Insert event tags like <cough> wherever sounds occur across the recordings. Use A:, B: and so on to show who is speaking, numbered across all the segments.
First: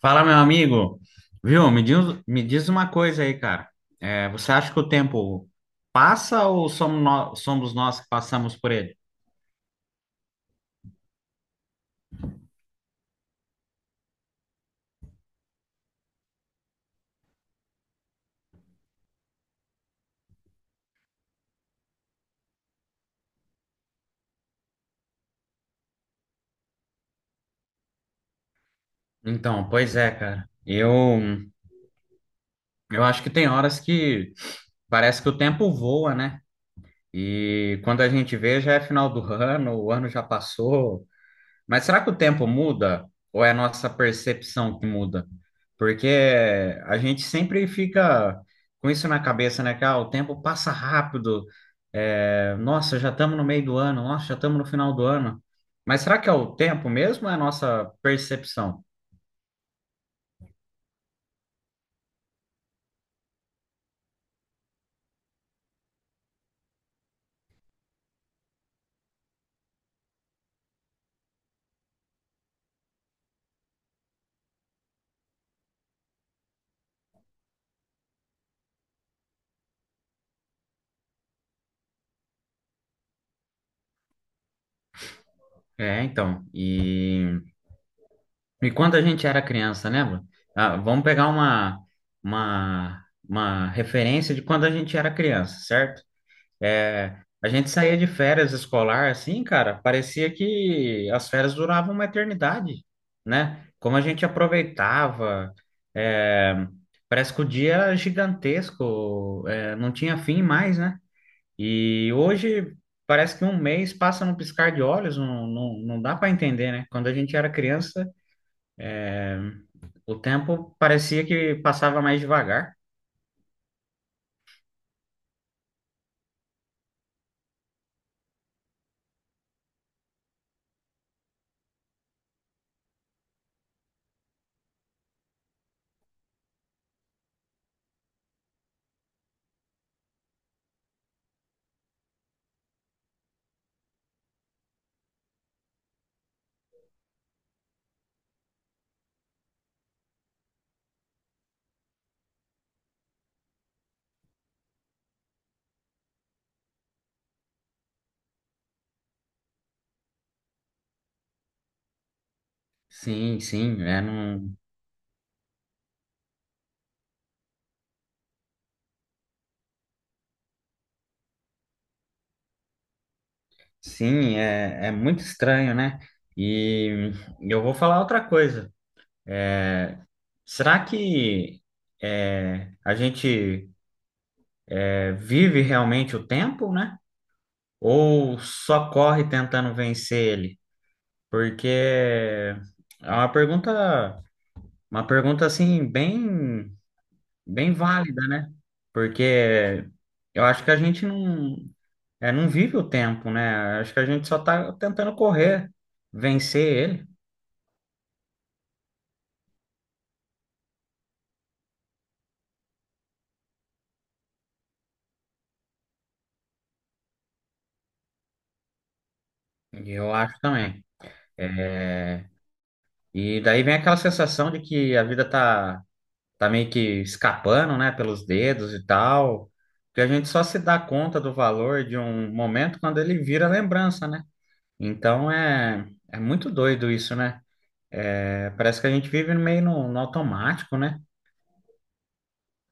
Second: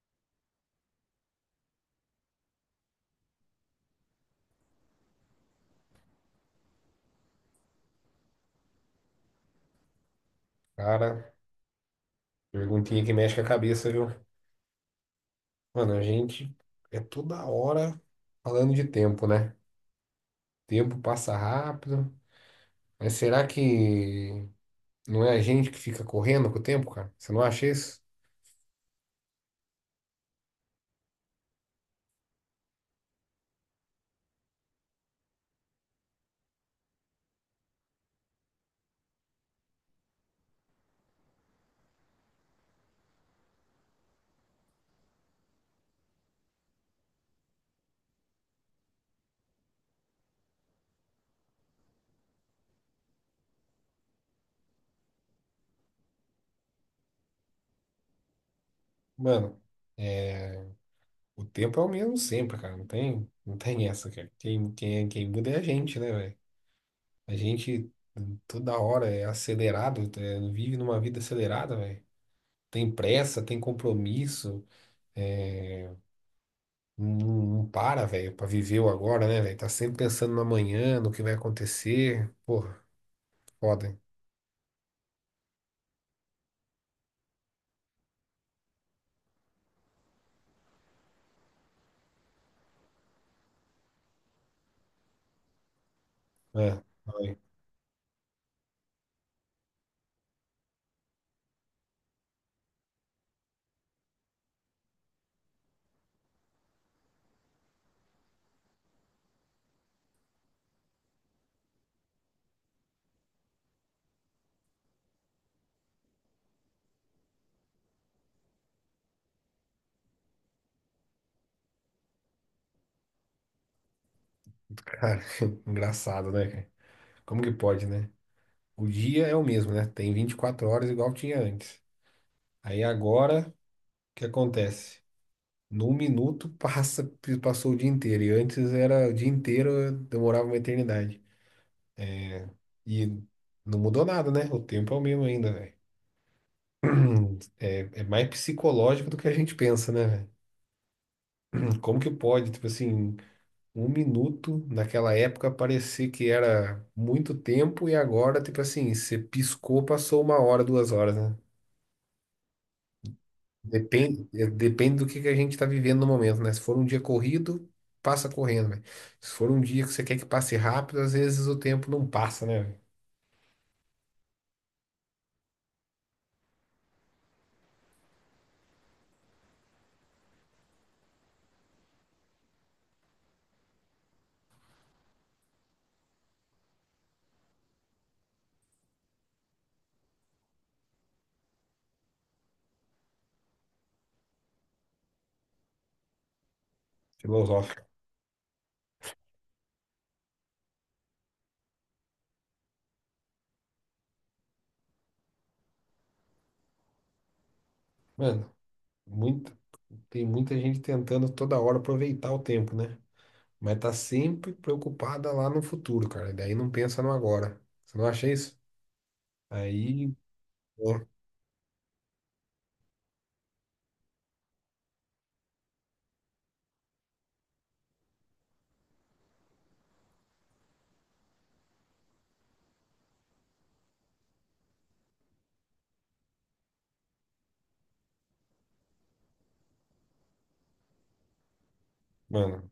A: Fala, meu amigo. Viu? Me diz uma coisa aí, cara. Você acha que o tempo passa ou somos nós que passamos por ele?
B: Cara, perguntinha que mexe com a cabeça, viu? Mano, a gente toda hora falando de tempo, né? Tempo passa rápido. Mas será que não é a gente que fica correndo com o tempo, cara? Você não acha isso?
A: Então, pois é, cara. Eu acho que tem horas que parece que o tempo voa, né? E quando a gente vê, já é final do ano, o ano já passou. Mas será que o tempo muda ou é a nossa percepção que muda? Porque a gente sempre fica com isso na cabeça, né? Que ah, o tempo passa rápido. É, nossa, já estamos no meio do ano. Nossa, já estamos no final do ano. Mas será que é o tempo mesmo ou é a nossa percepção?
B: Mano, é, o tempo é o mesmo sempre, cara. Não tem essa, cara. Quem muda é a gente, né, velho? A gente toda hora é acelerado, vive numa vida acelerada, velho. Tem pressa, tem compromisso. é, Não, não para, velho, pra viver o agora, né, velho? Tá sempre pensando no amanhã, no que vai acontecer. Porra, foda, hein?
A: É, então. E quando a gente era criança, lembra? Ah, vamos pegar uma referência de quando a gente era criança, certo?
B: É,
A: É,
B: ai,
A: a gente saía de férias escolar assim, cara, parecia que as férias duravam uma eternidade, né? Como a gente aproveitava, é, parece que o dia era gigantesco, não tinha fim mais, né? E hoje parece que um mês passa num piscar de olhos, não dá para entender, né? Quando a gente era criança, o tempo parecia que passava mais devagar.
B: cara, <laughs> engraçado, né, cara? Como que pode, né? O dia é o mesmo, né? Tem 24 horas igual tinha antes. Aí agora, o que acontece? Num minuto <laughs> passa, passou o dia inteiro. E antes era o dia inteiro, demorava uma eternidade. E não mudou nada, né? O tempo é o mesmo ainda, velho. <clears throat> É, é mais psicológico do que a gente pensa, né, velho? Como que pode, tipo assim, um minuto naquela época parecer que era muito tempo e agora, tipo assim, você piscou, passou uma hora, duas horas, né?
A: Sim, sim, é,
B: Depende,
A: não.
B: depende do que a gente tá vivendo no momento, né? Se for um dia corrido, passa correndo, velho. Se for um dia que você quer que passe rápido, às vezes o tempo não passa, né, velho?
A: Sim, é, é muito estranho, né? E eu vou falar outra coisa. Será que a gente vive realmente o tempo, né? Ou só corre tentando vencer ele? Porque é uma pergunta assim bem, bem
B: Filosófico.
A: válida, né? Porque eu acho que a gente não, não vive o tempo, né? Acho que a gente só está tentando correr, vencer
B: Mano, muita, tem muita gente tentando toda hora aproveitar o tempo, né? Mas tá sempre preocupada lá no futuro, cara. Daí não pensa no agora. Você não acha isso?
A: ele. E
B: Aí
A: eu acho também. É,
B: né?
A: e daí vem aquela sensação de que tá meio que escapando, né, pelos dedos e tal, que a gente só se dá conta do valor de um momento quando ele vira lembrança, né? Então é, é muito doido isso, né? É, parece que a gente vive meio no, no automático, né?
B: Mano,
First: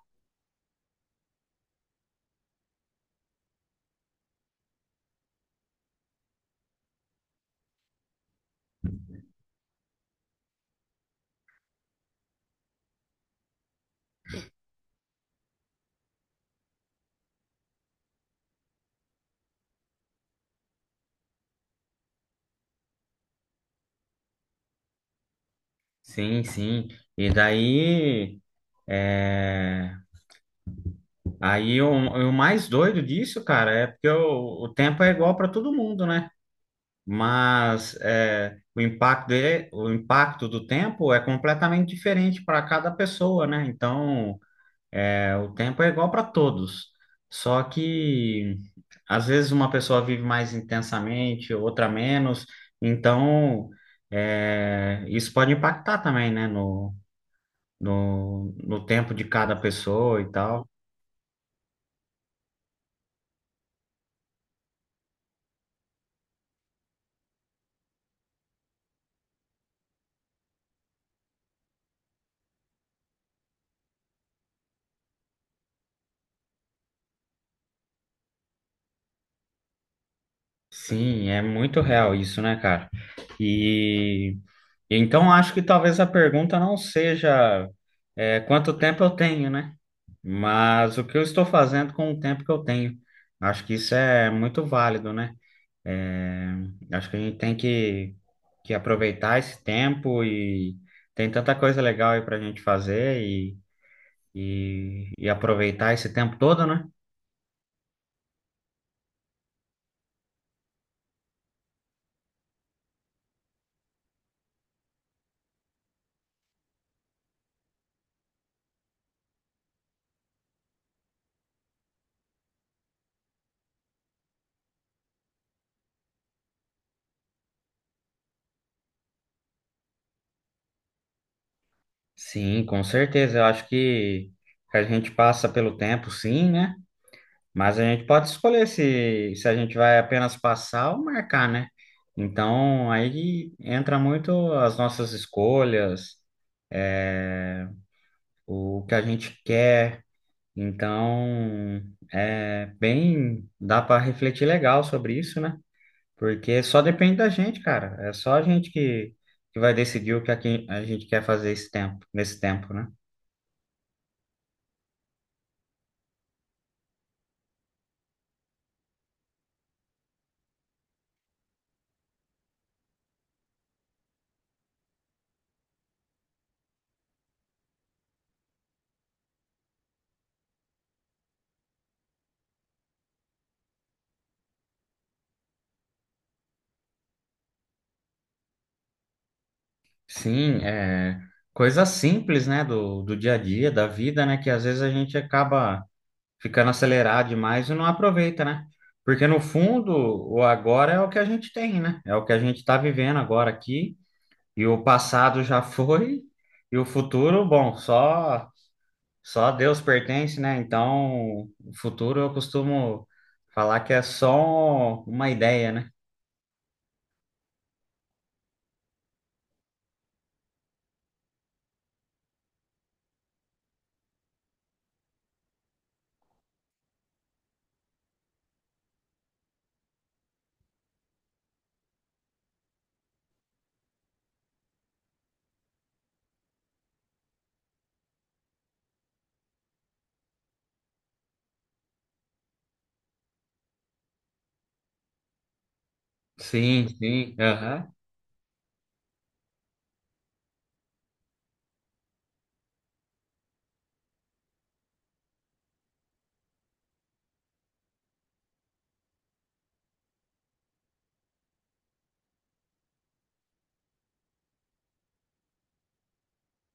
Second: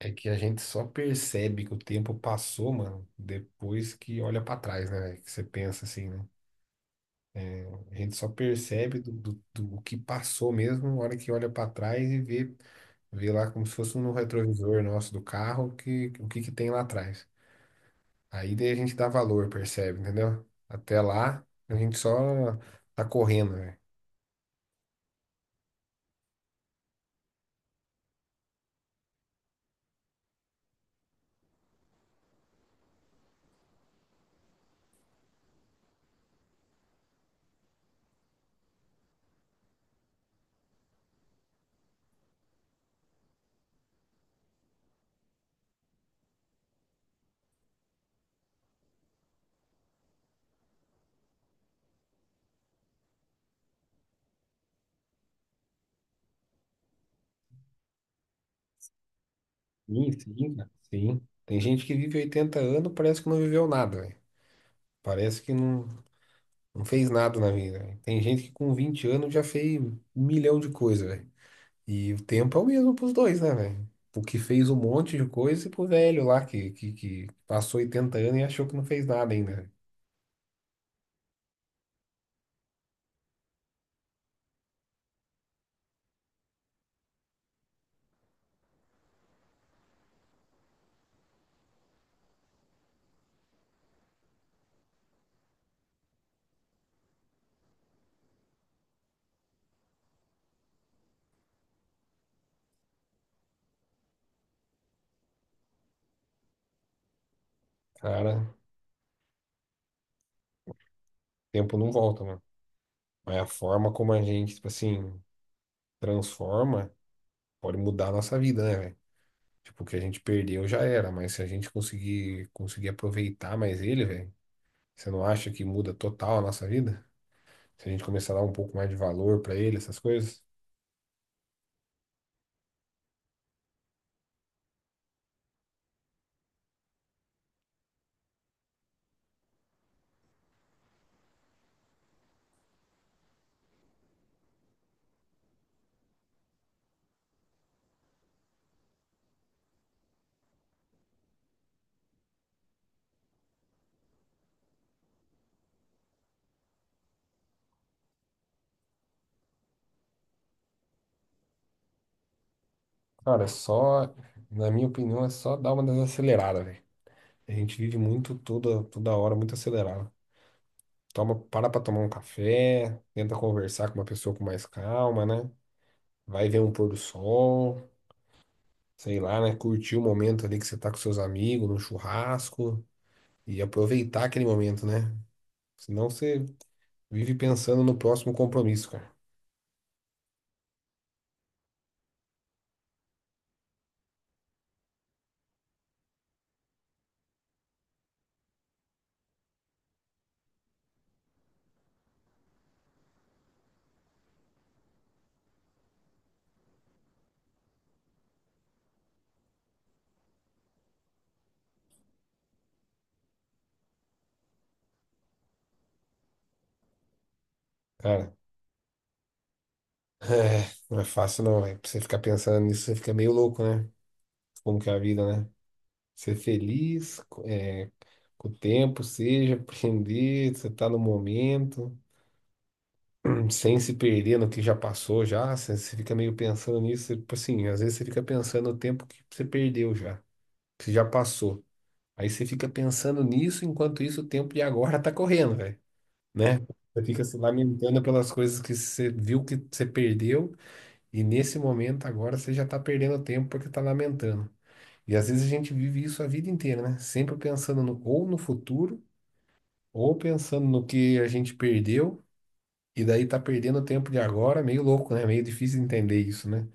B: é que a gente só percebe que o tempo passou, mano, depois que olha pra trás, né? Que você pensa assim, né? É, a gente só percebe do que passou mesmo na hora que olha pra trás e vê, vê lá como se fosse no retrovisor nosso do carro que, o que que tem lá atrás. Aí daí a gente dá valor, percebe, entendeu? Até lá, a gente só tá correndo, velho.
A: Sim, sim. E daí, é, aí o mais doido disso, cara, é porque o tempo é igual para todo mundo, né? Mas é, o impacto dele, o impacto do tempo é completamente diferente para cada pessoa, né? Então, o tempo é igual para todos, só que às vezes uma pessoa vive mais intensamente, outra menos, então isso pode impactar também, né? No, no tempo de cada
B: Sim,
A: pessoa e
B: sim,
A: tal.
B: cara. Sim. Tem gente que vive 80 anos, parece que não viveu nada, velho. Parece que não. Não fez nada na vida, velho. Tem gente que com 20 anos já fez 1 milhão de coisas, velho. E o tempo é o mesmo pros dois, né, velho? O que fez um monte de coisa e pro velho lá que passou 80 anos e achou que não fez nada ainda, velho.
A: Sim, é muito real isso, né, cara? E então acho que talvez a pergunta não seja quanto tempo eu tenho, né? Mas o que eu estou fazendo com o tempo que eu tenho. Acho que isso é muito válido, né? É, acho que a gente que aproveitar esse tempo e tem tanta coisa legal aí pra gente fazer e aproveitar esse tempo todo, né?
B: Cara, o tempo não volta, mano. Mas a forma como a gente, tipo assim, transforma pode mudar a nossa vida, né, velho? Tipo, o que a gente perdeu já era, mas se a gente conseguir aproveitar mais ele, velho, você não acha que muda total a nossa vida? Se a gente começar a dar um pouco mais de valor pra ele, essas coisas?
A: Sim, com certeza. Eu acho que a gente passa pelo tempo, sim, né? Mas a gente pode escolher se a gente vai apenas passar ou marcar, né? Então, aí entra muito as nossas escolhas, é, o que a gente quer. Então, é bem, dá para refletir legal sobre isso, né? Porque só depende da gente, cara. É só a gente que vai decidir que a gente quer fazer esse tempo, nesse tempo, né?
B: Cara, na minha opinião, é só dar uma desacelerada, velho. A gente vive muito toda hora, muito acelerado. Para pra tomar um café, tenta conversar com uma pessoa com mais calma, né? Vai ver um pôr do sol, sei lá, né? Curtir o momento ali que você tá com seus amigos, no churrasco, e aproveitar aquele momento, né? Senão você vive pensando no próximo compromisso, cara.
A: Sim, é coisa simples, né, do dia a dia, da vida, né, que às vezes a gente acaba ficando acelerado demais e não aproveita, né? Porque no fundo, o agora é o que a gente tem, né? É o que a gente está vivendo agora aqui, e o passado já <laughs> foi, e o futuro, bom, só a Deus pertence, né? Então, o futuro eu costumo falar que é só uma ideia, né?
B: Cara, <laughs> é, não é fácil não, velho. Pra você ficar pensando nisso, você fica meio louco, né? Como que é a vida, né? Ser feliz. Com o tempo, seja, aprender, você tá no momento, sem se perder no que já passou já, você fica meio pensando nisso, você, tipo assim, às vezes você fica pensando no tempo que você perdeu já, que já passou. Aí você fica pensando nisso, enquanto isso o tempo de agora tá correndo, velho, né?
A: Sim,
B: Você fica
A: sim,
B: se
A: aham.
B: lamentando pelas coisas que você viu que você perdeu, e nesse momento agora você já tá perdendo tempo porque tá lamentando. E às vezes a gente vive isso a vida inteira, né? Sempre pensando no, ou no futuro, ou pensando no que a gente perdeu, e daí tá perdendo o tempo de agora, meio louco, né? Meio difícil entender isso, né?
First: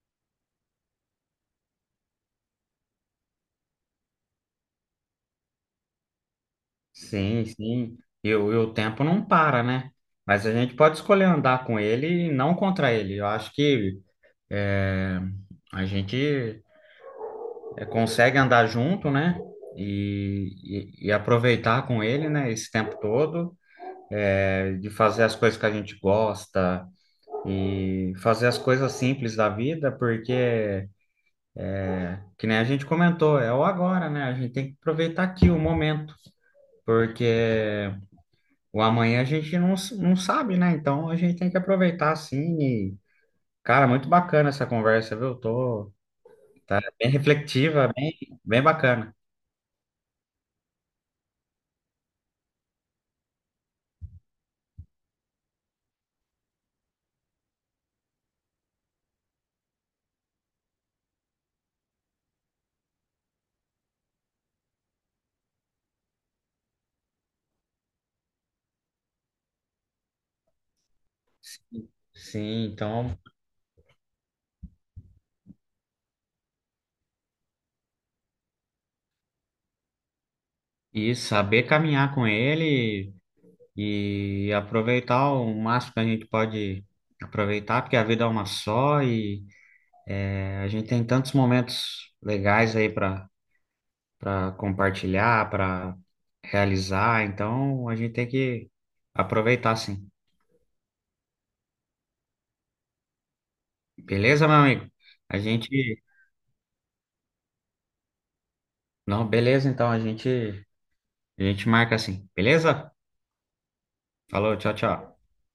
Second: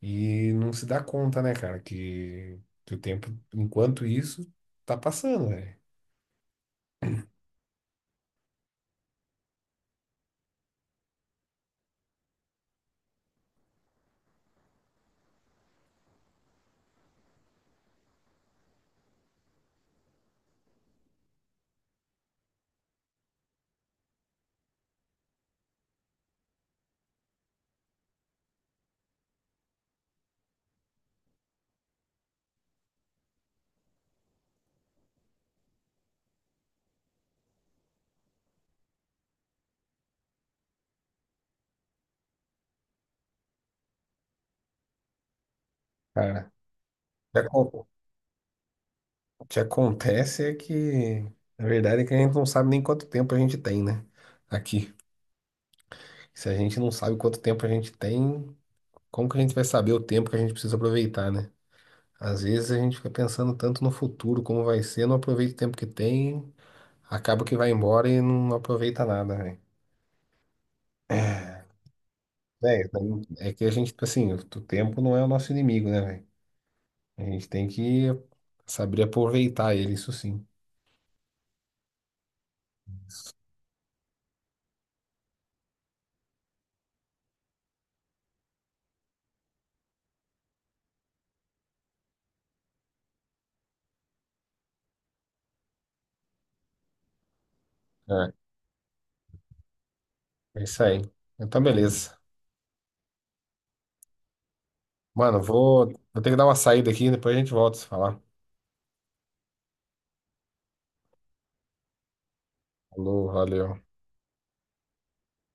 B: E não se dá conta, né, cara, que o tempo, enquanto isso, tá passando, velho.
A: Sim, sim. E o tempo não para, né? Mas a gente pode escolher andar com ele e não contra ele. Eu acho que é, a gente é, consegue andar junto, né? E aproveitar com ele, né? Esse tempo todo, é, de fazer as coisas que a gente gosta e fazer as coisas simples da vida, porque, que nem a gente comentou, é o agora, né? A gente tem que aproveitar aqui o momento, porque o amanhã a gente não, não sabe, né? Então a gente tem que aproveitar assim. E, cara, muito bacana essa conversa, viu? Tô,
B: Cara,
A: tá bem
B: o que acon-
A: reflexiva, bem, bem bacana.
B: o que acontece é que, na verdade, é que a gente não sabe nem quanto tempo a gente tem, né? Aqui. Se a gente não sabe quanto tempo a gente tem, como que a gente vai saber o tempo que a gente precisa aproveitar, né? Às vezes a gente fica pensando tanto no futuro, como vai ser, não aproveita o tempo que tem. Acaba que vai embora e não aproveita nada, velho. É,
A: Sim, então,
B: velho, é que a gente, tipo assim, o tempo não é o nosso inimigo, né, velho? A gente tem que saber aproveitar ele, isso sim.
A: e saber caminhar com ele e aproveitar o máximo que a gente pode aproveitar, porque a vida é uma só e é, a gente tem tantos momentos legais aí para para compartilhar, para realizar. Então a gente tem
B: É,
A: que aproveitar, sim.
B: é isso aí. Então, beleza.
A: Beleza, meu amigo? A
B: Mano,
A: gente.
B: vou ter que dar uma saída aqui, depois a gente volta a se falar.
A: Não, beleza, então a gente marca assim. Beleza?
B: Falou, valeu.
A: Falou, tchau, tchau.